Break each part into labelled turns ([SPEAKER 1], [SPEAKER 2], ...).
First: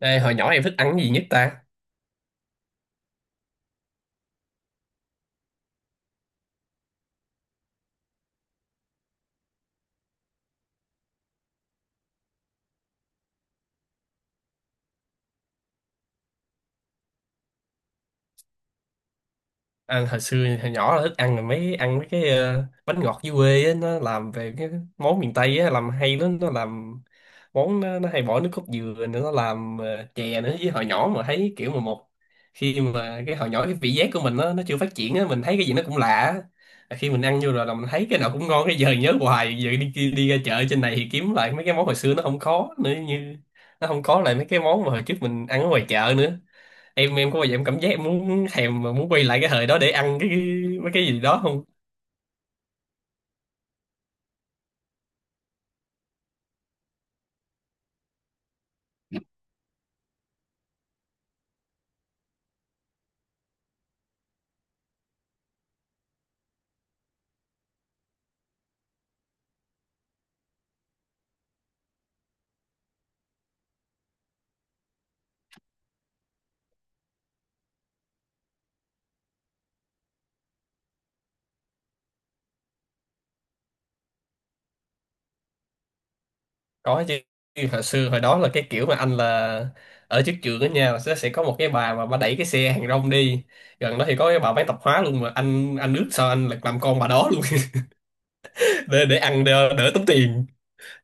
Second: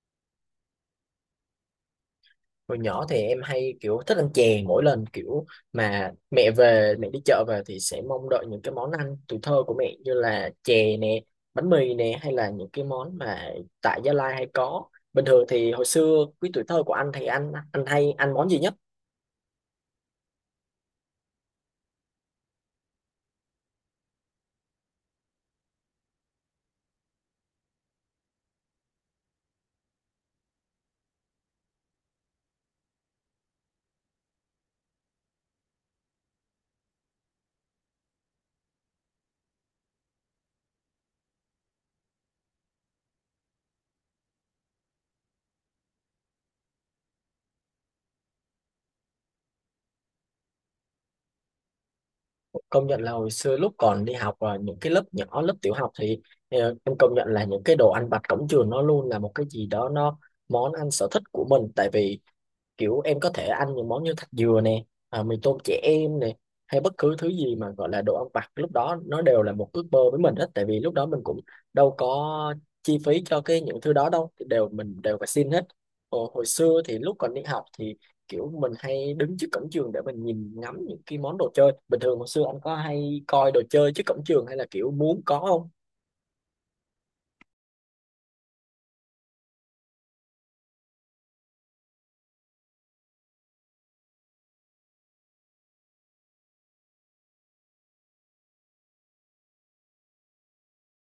[SPEAKER 1] Đây, hồi nhỏ em thích ăn cái gì nhất ta?
[SPEAKER 2] Hồi nhỏ thì em hay kiểu thích ăn chè mỗi lần kiểu mà mẹ về, mẹ đi chợ về thì sẽ mong đợi những cái món ăn tuổi thơ của mẹ như là chè nè, bánh mì nè hay là những cái món mà tại Gia Lai hay có. Bình thường thì hồi xưa cái tuổi thơ của anh thì anh hay ăn món gì nhất?
[SPEAKER 1] À, hồi xưa hồi nhỏ là thích ăn mấy cái bánh ngọt dưới quê á. Nó làm về cái món miền Tây á, làm hay lắm. Nó làm món nó hay bỏ nước cốt dừa nữa, nó làm chè nữa. Với hồi nhỏ mà thấy kiểu mà một khi mà cái hồi nhỏ cái vị giác của mình nó chưa phát triển á, mình thấy cái gì nó cũng lạ á. Và khi mình ăn vô rồi là mình thấy cái nào cũng ngon, cái giờ nhớ hoài. Giờ đi đi, đi ra chợ trên này thì kiếm lại mấy cái món hồi xưa nó không có nữa, như nó không có lại mấy cái món mà hồi trước mình ăn ở ngoài chợ nữa. Em có bao giờ em cảm giác em muốn thèm mà muốn quay lại cái thời đó để ăn cái mấy cái gì đó không?
[SPEAKER 2] Công nhận là hồi xưa lúc còn đi học ở những cái lớp nhỏ, lớp tiểu học thì em công nhận là những cái đồ ăn vặt cổng trường nó luôn là một cái gì đó, nó món ăn sở thích của mình, tại vì kiểu em có thể ăn những món như thạch dừa nè, à, mì tôm trẻ em nè, hay bất cứ thứ gì mà gọi là đồ ăn vặt lúc đó nó đều là một ước mơ với mình hết, tại vì lúc đó mình cũng đâu có chi phí cho cái những thứ đó đâu thì đều mình đều phải xin hết. Ồ, hồi xưa thì lúc còn đi học thì kiểu mình hay đứng trước cổng trường để mình nhìn ngắm những cái món đồ chơi. Bình thường hồi xưa anh có hay coi đồ chơi trước cổng trường hay là kiểu muốn có không?
[SPEAKER 1] Có chứ. Hồi xưa hồi đó là cái kiểu mà anh là ở trước trường đó nha, sẽ có một cái bà mà bà đẩy cái xe hàng rong đi gần đó. Thì có cái bà bán tạp hóa luôn mà anh ước sao anh là làm con bà đó luôn để ăn đỡ, đỡ tốn tiền.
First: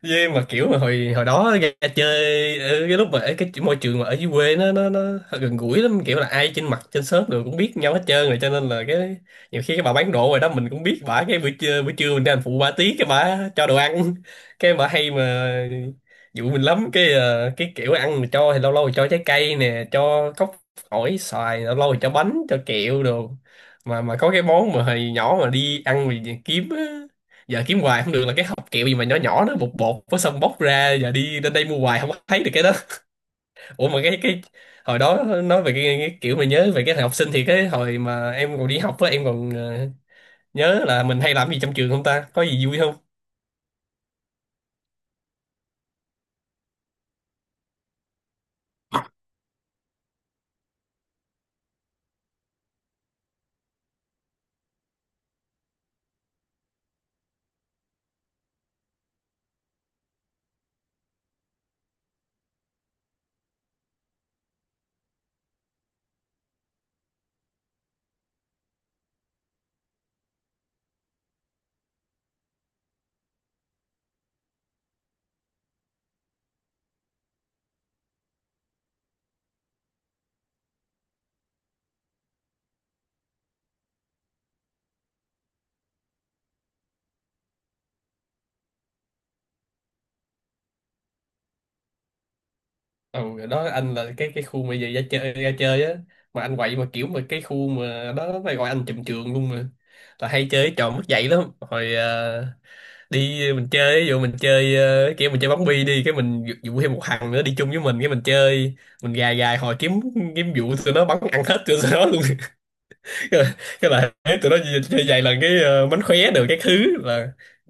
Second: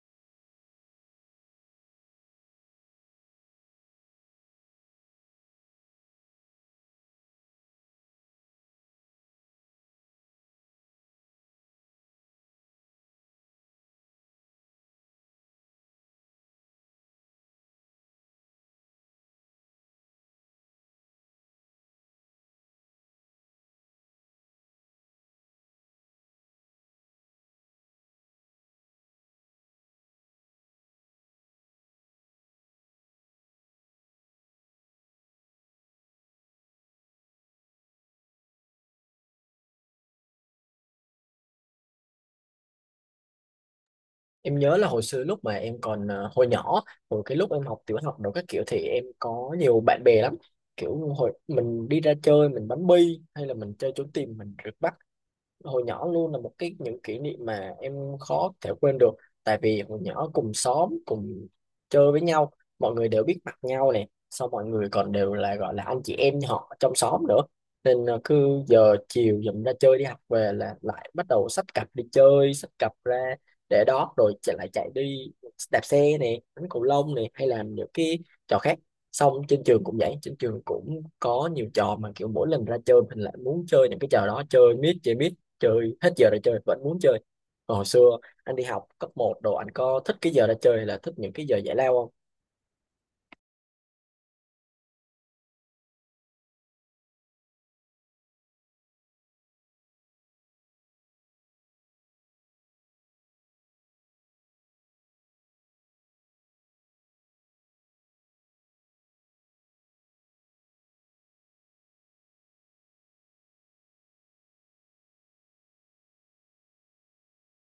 [SPEAKER 1] Với mà kiểu mà hồi hồi đó ra chơi, ở cái lúc mà ở cái môi trường mà ở dưới quê nó gần gũi lắm. Kiểu là ai trên mặt trên xóm rồi cũng biết nhau hết trơn, rồi cho nên là cái nhiều khi cái bà bán đồ rồi đó mình cũng biết bả. Cái buổi trưa mình đi hành phụ bà tí, cái bả cho đồ ăn cái bả hay dụ mình lắm. Cái cái kiểu ăn mình cho thì lâu lâu thì cho trái cây nè, cho cốc ổi xoài, lâu lâu thì cho bánh cho kẹo đồ. Mà có cái món mà hồi nhỏ mà đi ăn mà kiếm á, giờ kiếm hoài không được, là cái hộp kẹo gì mà nhỏ nhỏ nó bột bột, với xong bóc ra, giờ đi đến đây mua hoài không có thấy được cái đó. Ủa mà cái hồi đó, nói về cái kiểu mà nhớ về cái thời học sinh, thì cái hồi mà em còn đi học á, em còn nhớ là mình hay làm gì trong trường không ta, có gì vui không?
[SPEAKER 2] Em nhớ là hồi xưa lúc mà em còn hồi nhỏ, hồi cái lúc em học tiểu học đồ các kiểu thì em có nhiều bạn bè lắm. Kiểu hồi mình đi ra chơi, mình bắn bi hay là mình chơi trốn tìm, mình rượt bắt hồi nhỏ luôn là một cái những kỷ niệm mà em khó thể quên được, tại vì hồi nhỏ cùng xóm cùng chơi với nhau, mọi người đều biết mặt nhau, này sau mọi người còn đều là gọi là anh chị em họ trong xóm nữa, nên cứ giờ chiều dùm ra chơi đi học về là lại bắt đầu xách cặp đi chơi, xách cặp ra để đó rồi chạy lại chạy đi, đạp xe này, đánh cầu lông này hay làm những cái trò khác. Xong trên trường cũng vậy, trên trường cũng có nhiều trò mà kiểu mỗi lần ra chơi mình lại muốn chơi những cái trò đó, chơi miết chơi miết, chơi hết giờ ra chơi vẫn muốn chơi. Còn hồi xưa anh đi học cấp một đồ anh có thích cái giờ ra chơi hay là thích những cái giờ giải lao không?
[SPEAKER 1] Ừ rồi đó, anh là cái khu mà về ra chơi á, mà anh quậy. Mà kiểu mà cái khu mà đó phải gọi anh trùm trường luôn. Mà là hay chơi trò mất dạy lắm hồi đi. Mình chơi ví dụ mình chơi kiểu mình chơi bóng bi đi, cái mình dụ dụ thêm một thằng nữa đi chung với mình, cái mình chơi, mình gài gài hồi kiếm kiếm vụ tụi nó bắn ăn hết tụi nó luôn cái là thấy tụi nó chơi vài lần, cái mánh khóe được cái thứ là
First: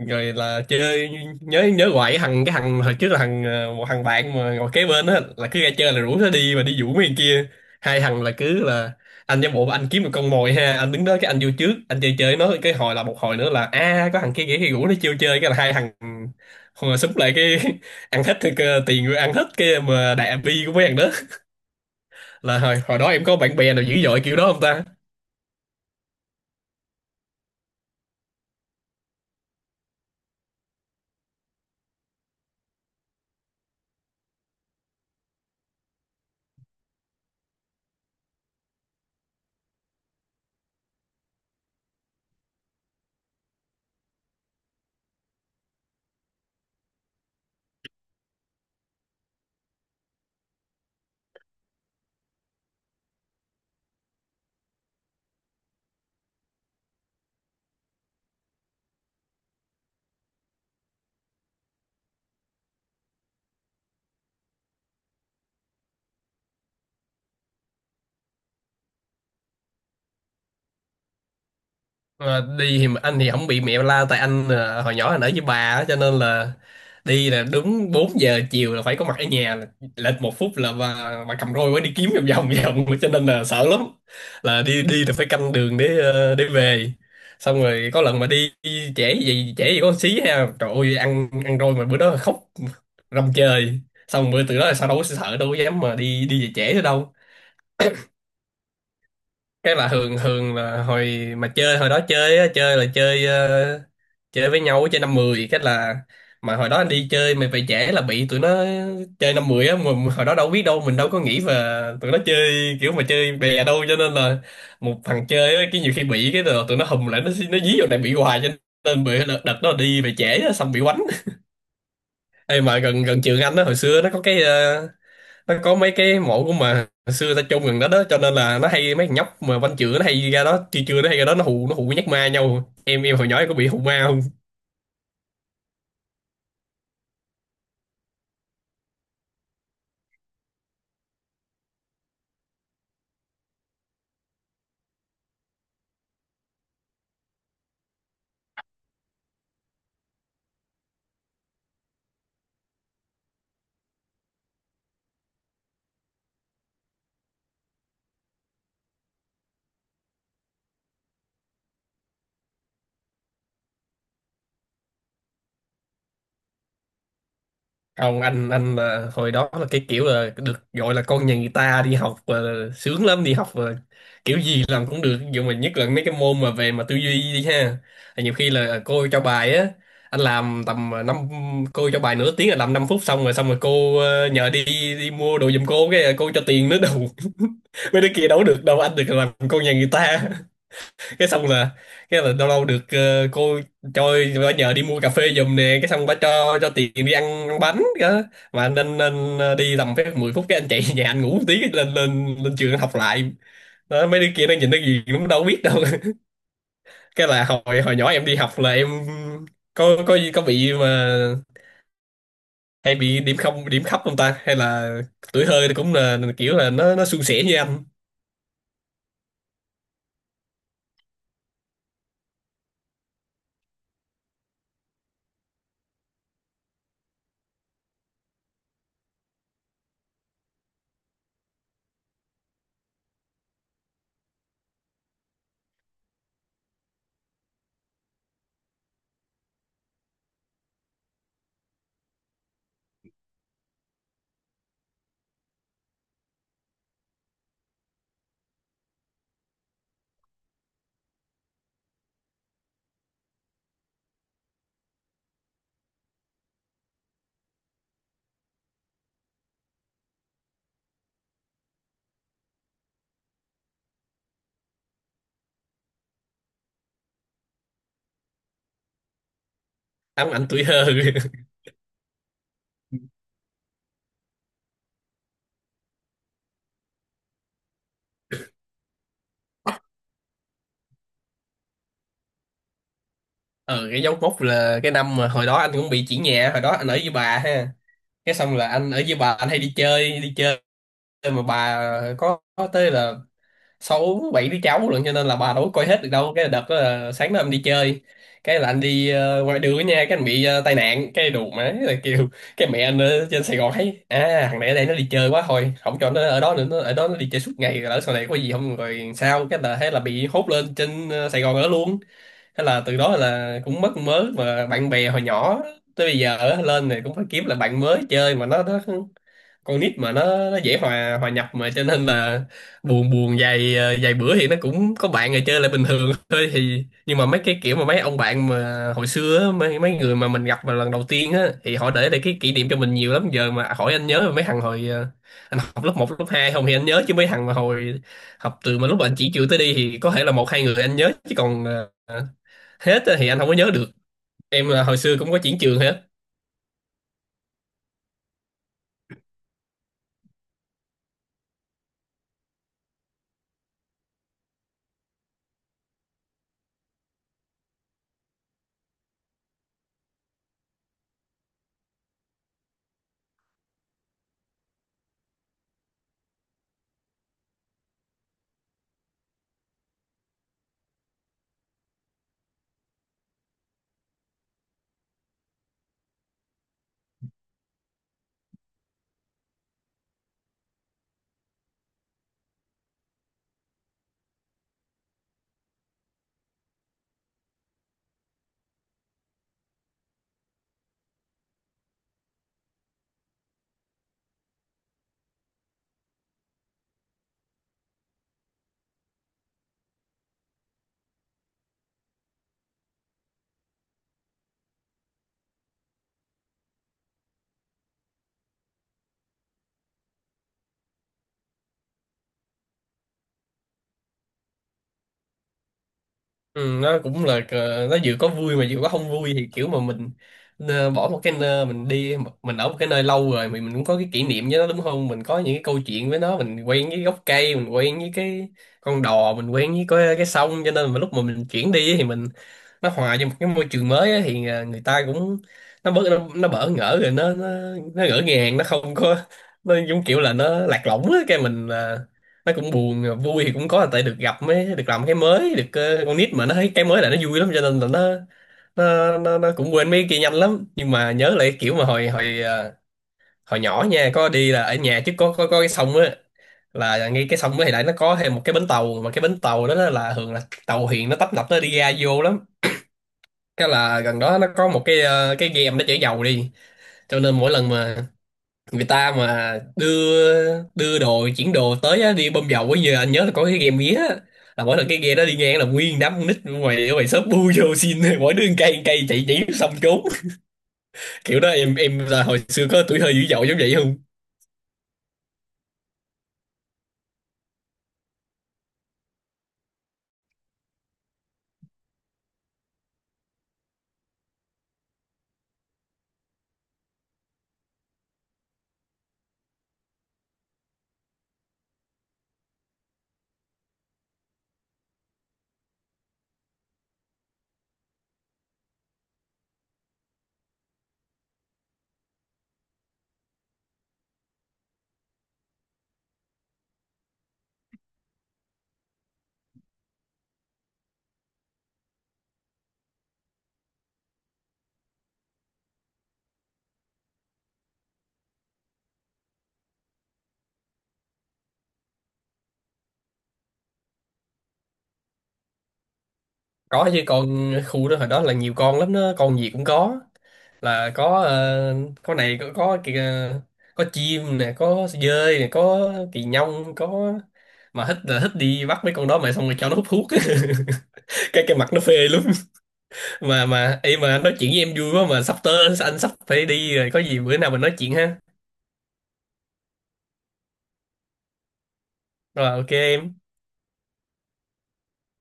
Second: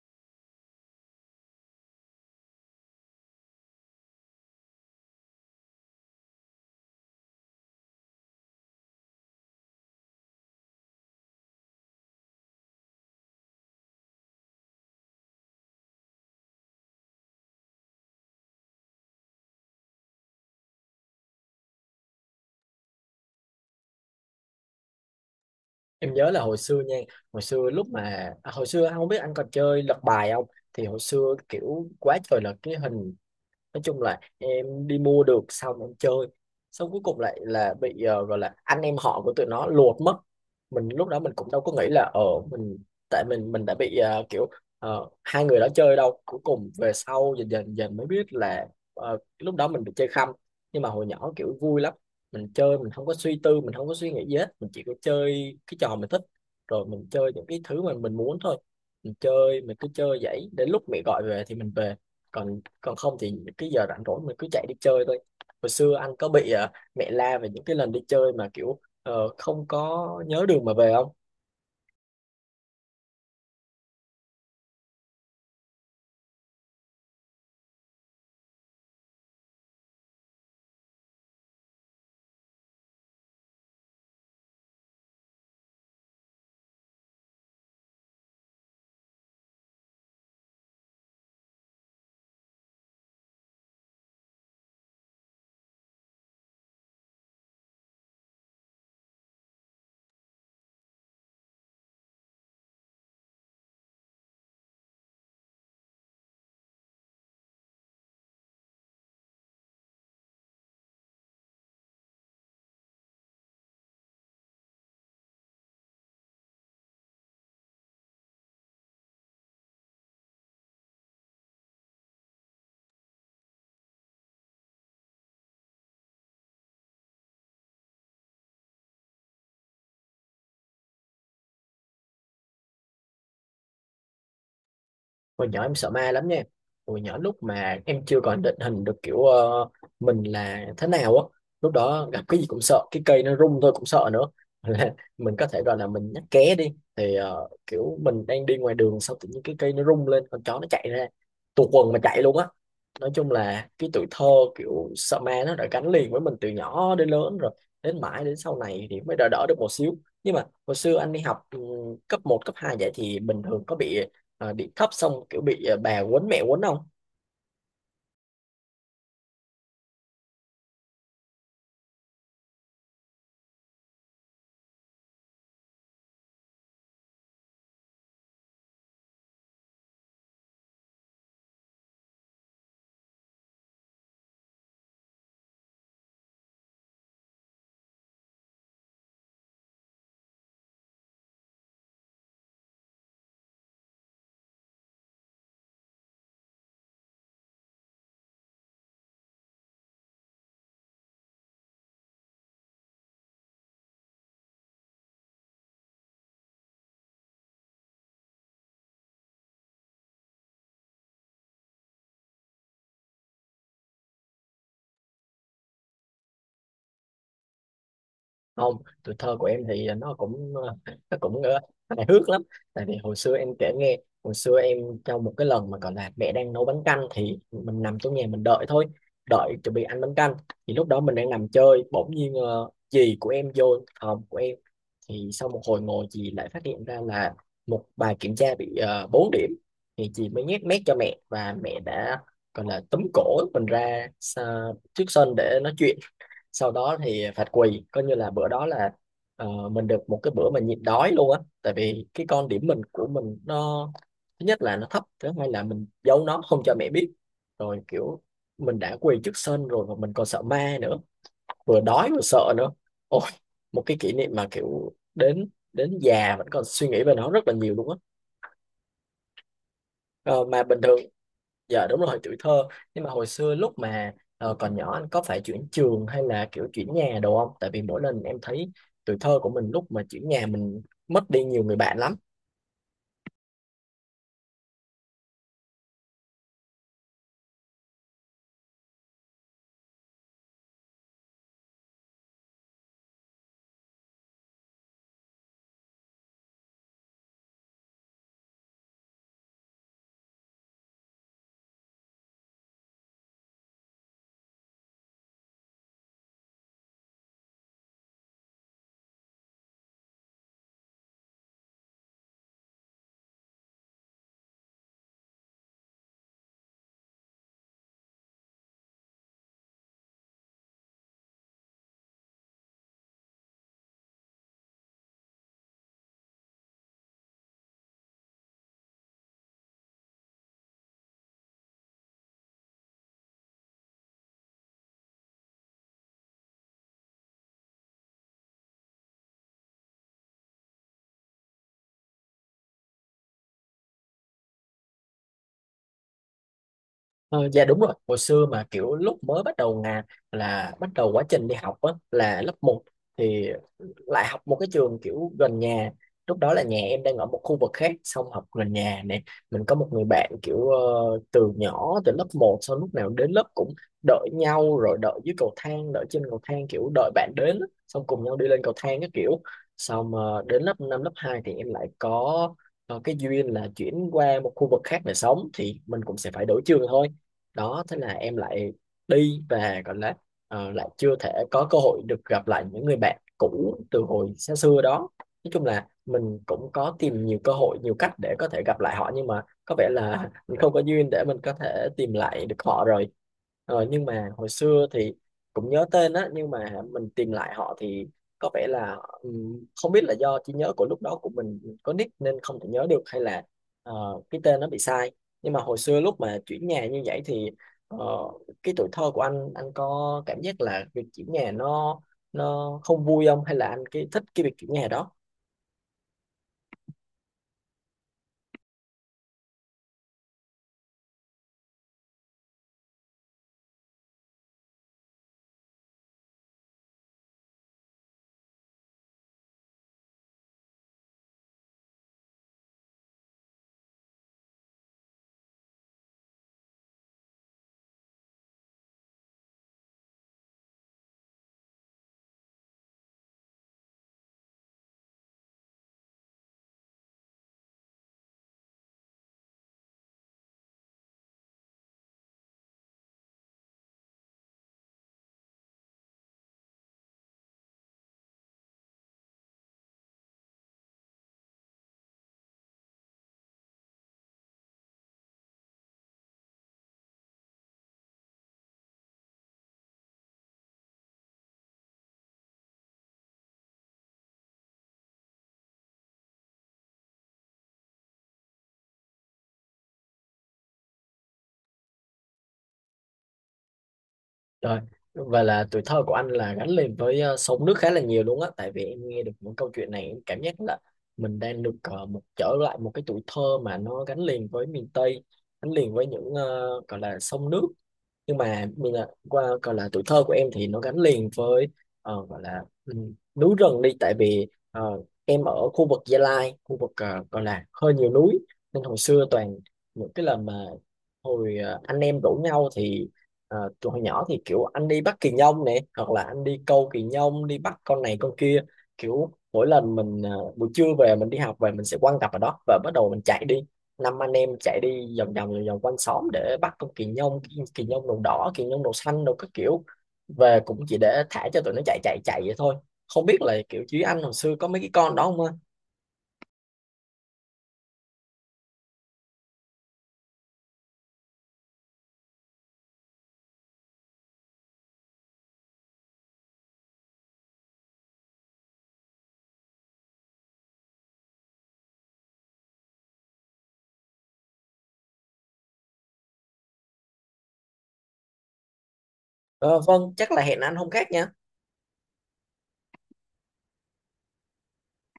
[SPEAKER 1] rồi là chơi. Nhớ nhớ hoài cái thằng hồi trước là thằng một thằng bạn mà ngồi kế bên á, là cứ ra chơi là rủ nó đi mà đi vũ mấy thằng kia. Hai thằng là cứ là anh giả bộ anh kiếm một con mồi ha, anh đứng đó, cái anh vô trước anh chơi chơi nó, cái hồi là một hồi nữa là a có thằng kia kia kia rủ nó chiêu chơi, cái là hai thằng hồi súng lại, cái ăn hết thì tiền rồi ăn hết cái mà đại bi của mấy thằng đó. Là hồi hồi đó em có bạn bè nào dữ dội kiểu đó không ta?
[SPEAKER 2] Em nhớ là hồi xưa nha, hồi xưa lúc mà hồi xưa anh không biết anh còn chơi lật bài không, thì hồi xưa kiểu quá trời là cái hình, nói chung là em đi mua được xong em chơi, xong cuối cùng lại là bị gọi là anh em họ của tụi nó lột mất. Mình lúc đó mình cũng đâu có nghĩ là ở mình, tại mình đã bị kiểu hai người đó chơi đâu, cuối cùng về sau dần dần dần mới biết là lúc đó mình bị chơi khăm. Nhưng mà hồi nhỏ kiểu vui lắm, mình chơi mình không có suy tư, mình không có suy nghĩ gì hết, mình chỉ có chơi cái trò mình thích, rồi mình chơi những cái thứ mà mình muốn thôi. Mình chơi mình cứ chơi vậy, đến lúc mẹ gọi về thì mình về, còn còn không thì cái giờ rảnh rỗi mình cứ chạy đi chơi thôi. Hồi xưa anh có bị mẹ la về những cái lần đi chơi mà kiểu không có nhớ đường mà về không?
[SPEAKER 1] Ờ, đi thì anh thì không bị mẹ la tại anh hồi nhỏ anh ở với bà á, cho nên là đi là đúng 4 giờ chiều là phải có mặt ở nhà. Là lệch 1 phút là bà cầm roi mới đi kiếm vòng vòng vòng, cho nên là sợ lắm. Là đi đi là phải canh đường để để về. Xong rồi có lần mà đi trễ gì có xí ha, trời ơi, ăn ăn roi, mà bữa đó khóc rầm trời. Xong bữa từ đó là sao đâu có sợ, đâu có dám mà đi đi về trễ nữa đâu. Chắc là Hường Hường là hồi mà chơi hồi đó chơi á, chơi là chơi chơi với nhau, chơi năm mười cách là. Mà hồi đó anh đi chơi mày về trễ là bị tụi nó chơi năm mười á, mình hồi đó đâu biết đâu, mình đâu có nghĩ về tụi nó chơi kiểu mà chơi bè đâu, cho nên là một thằng chơi á cái nhiều khi bị cái rồi tụi nó hùm lại, nó dí vào này bị hoài, cho nên bị đợt đó đi về trễ á, xong bị quánh. Ê mà gần gần trường anh đó hồi xưa nó có cái nó có mấy cái mộ của mà hồi xưa ta chôn gần đó đó, cho nên là nó hay, mấy thằng nhóc mà văn chữa nó hay ra đó chưa chưa nó hay ra đó nó hù nhắc ma nhau. Em hồi nhỏ em có bị hù ma
[SPEAKER 2] Hồi nhỏ em sợ ma lắm nha. Hồi nhỏ lúc mà em chưa còn định hình được kiểu mình là thế nào á. Lúc đó gặp cái gì cũng sợ. Cái cây nó rung thôi cũng sợ nữa. Là mình có thể gọi là mình nhắc ké đi. Thì kiểu mình đang đi ngoài đường xong tự nhiên cái cây nó rung lên. Con chó nó chạy ra. Tuột quần mà chạy luôn á. Nói chung là cái tuổi thơ kiểu sợ ma nó đã gắn liền với mình từ nhỏ đến lớn rồi. Đến mãi đến sau này thì mới đỡ đỡ được một xíu. Nhưng mà hồi xưa anh đi học cấp một, cấp 2 vậy thì bình thường có bị đi thấp xong kiểu bị bà quấn mẹ quấn không?
[SPEAKER 1] không? Anh là hồi đó là cái kiểu là được gọi là con nhà người ta đi học, sướng lắm. Đi học kiểu gì làm cũng được, nhưng mà nhất là mấy cái môn mà về mà tư duy đi ha. Thì nhiều khi là cô cho bài á, anh làm tầm năm, cô cho bài nửa tiếng là làm 5 phút xong rồi. Xong rồi cô nhờ đi đi mua đồ giùm cô, cái cô cho tiền nữa đâu mấy đứa kia đâu có được đâu, anh được làm con nhà người ta. Cái xong là cái là lâu lâu được cô cho bà nhờ đi mua cà phê giùm nè, cái xong bà cho tiền đi ăn, ăn bánh đó. Mà anh đi tầm phép 10 phút cái anh chạy về nhà anh ngủ một tí, cái lên lên lên trường học lại đó. Mấy đứa kia nó nhìn nó gì cũng đâu biết đâu cái là hồi hồi nhỏ em đi học là em có bị mà hay bị điểm không điểm thấp không ta, hay là tuổi thơ thì cũng là kiểu là nó suôn sẻ như anh?
[SPEAKER 2] Không, tuổi thơ của em thì nó cũng nó cũng hài hước lắm, tại vì hồi xưa em kể nghe. Hồi xưa em, trong một cái lần mà còn là mẹ đang nấu bánh canh thì mình nằm trong nhà mình đợi thôi, đợi chuẩn bị ăn bánh canh. Thì lúc đó mình đang nằm chơi bỗng nhiên dì của em vô phòng của em. Thì sau một hồi ngồi dì lại phát hiện ra là một bài kiểm tra bị 4 điểm. Thì dì mới nhét mép cho mẹ và mẹ đã gọi là túm cổ mình ra xa, trước sân để nói chuyện. Sau đó thì phạt quỳ, coi như là bữa đó là mình được một cái bữa mà nhịn đói luôn á, tại vì cái con điểm mình của mình nó, thứ nhất là nó thấp, thứ hai là mình giấu nó không cho mẹ biết. Rồi kiểu mình đã quỳ trước sân rồi mà mình còn sợ ma nữa, vừa đói vừa sợ nữa, ôi, một cái kỷ niệm mà kiểu đến đến già vẫn còn suy nghĩ về nó rất là nhiều luôn á.
[SPEAKER 1] anh
[SPEAKER 2] Ờ,
[SPEAKER 1] anh
[SPEAKER 2] mà
[SPEAKER 1] tuổi
[SPEAKER 2] bình
[SPEAKER 1] thơ
[SPEAKER 2] thường. Dạ đúng rồi, tuổi thơ. Nhưng mà hồi xưa lúc mà còn nhỏ anh có phải chuyển trường hay là kiểu chuyển nhà đồ không? Tại vì mỗi lần em thấy tuổi thơ của mình lúc mà chuyển nhà, mình mất đi nhiều người bạn lắm.
[SPEAKER 1] ờ, cái dấu mốc là cái năm mà hồi đó anh cũng bị chuyển nhà. Hồi đó anh ở với bà ha, cái xong là anh ở với bà, anh hay đi chơi. Mà bà có tới là sáu bảy đứa cháu lận, cho nên là bà đâu có coi hết được đâu. Cái đợt đó là sáng đó em đi chơi, cái là anh đi ngoài đường nha, cái anh bị tai nạn. Cái đù má là kêu, cái mẹ anh ở trên Sài Gòn thấy, à thằng này ở đây nó đi chơi quá, thôi không cho nó ở đó nữa, nó ở đó nó đi chơi suốt ngày lỡ sau này có gì không rồi sao. Cái là thế là bị hốt lên trên Sài Gòn ở luôn. Thế là từ đó là cũng mất mớ mà bạn bè hồi nhỏ. Tới bây giờ ở lên này cũng phải kiếm lại bạn mới chơi, mà nó con nít mà nó dễ hòa hòa nhập, mà cho nên là buồn buồn vài vài bữa thì nó cũng có bạn rồi chơi lại bình thường thôi. Thì nhưng mà mấy cái kiểu mà mấy ông bạn mà hồi xưa á, mấy mấy người mà mình gặp mà lần đầu tiên á, thì họ để lại cái kỷ niệm cho mình nhiều lắm. Giờ mà hỏi anh nhớ mấy thằng hồi anh học lớp một lớp 2 không, thì anh nhớ chứ. Mấy thằng mà hồi học từ mà lúc anh chỉ trường tới đi thì có thể là một hai người anh nhớ chứ còn ờ, hết á thì anh không có nhớ được. Em là hồi xưa cũng có chuyển trường?
[SPEAKER 2] Ờ, dạ đúng rồi, hồi xưa mà kiểu lúc mới bắt đầu ngà, là bắt đầu quá trình đi học á là lớp một, thì lại học một cái trường kiểu gần nhà. Lúc đó là nhà em đang ở một khu vực khác xong học gần nhà nè. Mình có một người bạn kiểu từ nhỏ từ lớp một, sau lúc nào đến lớp cũng đợi nhau, rồi đợi dưới cầu thang, đợi trên cầu thang, kiểu đợi bạn đến á, xong cùng nhau đi lên cầu thang cái kiểu. Xong đến lớp 5 lớp 2 thì em lại có cái duyên là chuyển qua một khu vực khác để sống, thì mình cũng sẽ phải đổi trường thôi. Đó, thế là em lại đi và gọi là lại chưa thể có cơ hội được gặp lại những người bạn cũ từ hồi xa xưa đó. Nói chung là mình cũng có tìm nhiều cơ hội, nhiều cách để có thể gặp lại họ, nhưng mà có vẻ là mình không có duyên để mình có thể tìm lại được họ rồi. Ờ, nhưng mà hồi xưa thì cũng nhớ tên á, nhưng mà mình tìm lại họ thì có vẻ là không biết là do trí nhớ của lúc đó của mình có nick nên không thể nhớ được, hay là ờ, cái tên nó bị sai. Nhưng mà hồi xưa lúc mà chuyển nhà như vậy thì ờ, cái tuổi thơ của anh có cảm giác là việc chuyển nhà nó không vui không, hay là anh cái thích cái việc chuyển nhà đó?
[SPEAKER 1] Ừ, nó cũng là nó vừa có vui mà vừa có không vui. Thì kiểu mà mình bỏ một cái nơi mình đi, mình ở một cái nơi lâu rồi, mình cũng có cái kỷ niệm với nó đúng không, mình có những cái câu chuyện với nó, mình quen với gốc cây, mình quen với cái con đò, mình quen với cái sông. Cho nên mà lúc mà mình chuyển đi thì mình nó hòa vô một cái môi trường mới á, thì à, người ta cũng nó bớt nó bỡ ngỡ rồi nó nó ngỡ ngàng, nó không có, nó giống kiểu là nó lạc lõng á. Cái mình à, nó cũng buồn. À, vui thì cũng có là tại được gặp mới được làm cái mới được con nít mà nó thấy cái mới là nó vui lắm, cho nên là nó cũng quên mấy cái kia nhanh lắm. Nhưng mà nhớ lại kiểu mà hồi hồi à, hồi nhỏ nha, có đi là ở nhà trước có cái sông á. Là ngay cái sông đó thì lại nó có thêm một cái bến tàu, mà cái bến tàu đó là thường là tàu thuyền nó tấp nập nó đi ra vô lắm. Cái là gần đó nó có một cái cái game nó chở dầu đi. Cho nên mỗi lần mà người ta mà đưa đưa đồ chuyển đồ tới á, đi bơm dầu á, giờ anh nhớ là có cái game mía á. Là mỗi lần cái game đó đi ngang là nguyên đám con nít ở ngoài shop bu vô xin mỗi đứa một cây, một cây chạy chỉ xong trốn kiểu đó. Em là hồi xưa có tuổi thơ dữ dội giống vậy không?
[SPEAKER 2] Rồi và là tuổi thơ của anh là gắn liền với sông nước khá là nhiều luôn á, tại vì em nghe được những câu chuyện này em cảm giác là mình đang được một trở lại một cái tuổi thơ mà nó gắn liền với miền Tây, gắn liền với những gọi là sông nước. Nhưng mà mình là qua gọi là tuổi thơ của em thì nó gắn liền với gọi là núi rừng đi, tại vì em ở khu vực Gia Lai, khu vực gọi là hơi nhiều núi. Nên hồi xưa toàn những cái lần mà hồi anh em rủ nhau thì tụi hồi nhỏ thì kiểu anh đi bắt kỳ nhông nè, hoặc là anh đi câu kỳ nhông, đi bắt con này con kia, kiểu mỗi lần mình buổi trưa về mình đi học về, mình sẽ quăng cặp ở đó và bắt đầu mình chạy đi. Năm anh em chạy đi vòng vòng vòng vòng quanh xóm để bắt con kỳ nhông, kỳ nhông đầu đỏ, kỳ nhông đầu xanh đồ các kiểu, về cũng chỉ để thả cho tụi nó chạy chạy chạy vậy thôi. Không biết là kiểu chứ anh hồi xưa có mấy cái con đó không anh?
[SPEAKER 1] Có chứ, con khu đó hồi đó là nhiều con lắm đó, con gì cũng có. Là có có này có kìa, có chim nè, có dơi nè, có kỳ nhông có. Mà thích là thích đi bắt mấy con đó, mà xong rồi cho nó hút thuốc cái mặt nó phê lắm. Mà anh nói chuyện với em vui quá mà sắp tới anh sắp phải đi rồi, có gì bữa nào mình nói chuyện ha.
[SPEAKER 2] Ờ, vâng, chắc là hẹn anh hôm khác nha.
[SPEAKER 1] Rồi, OK em.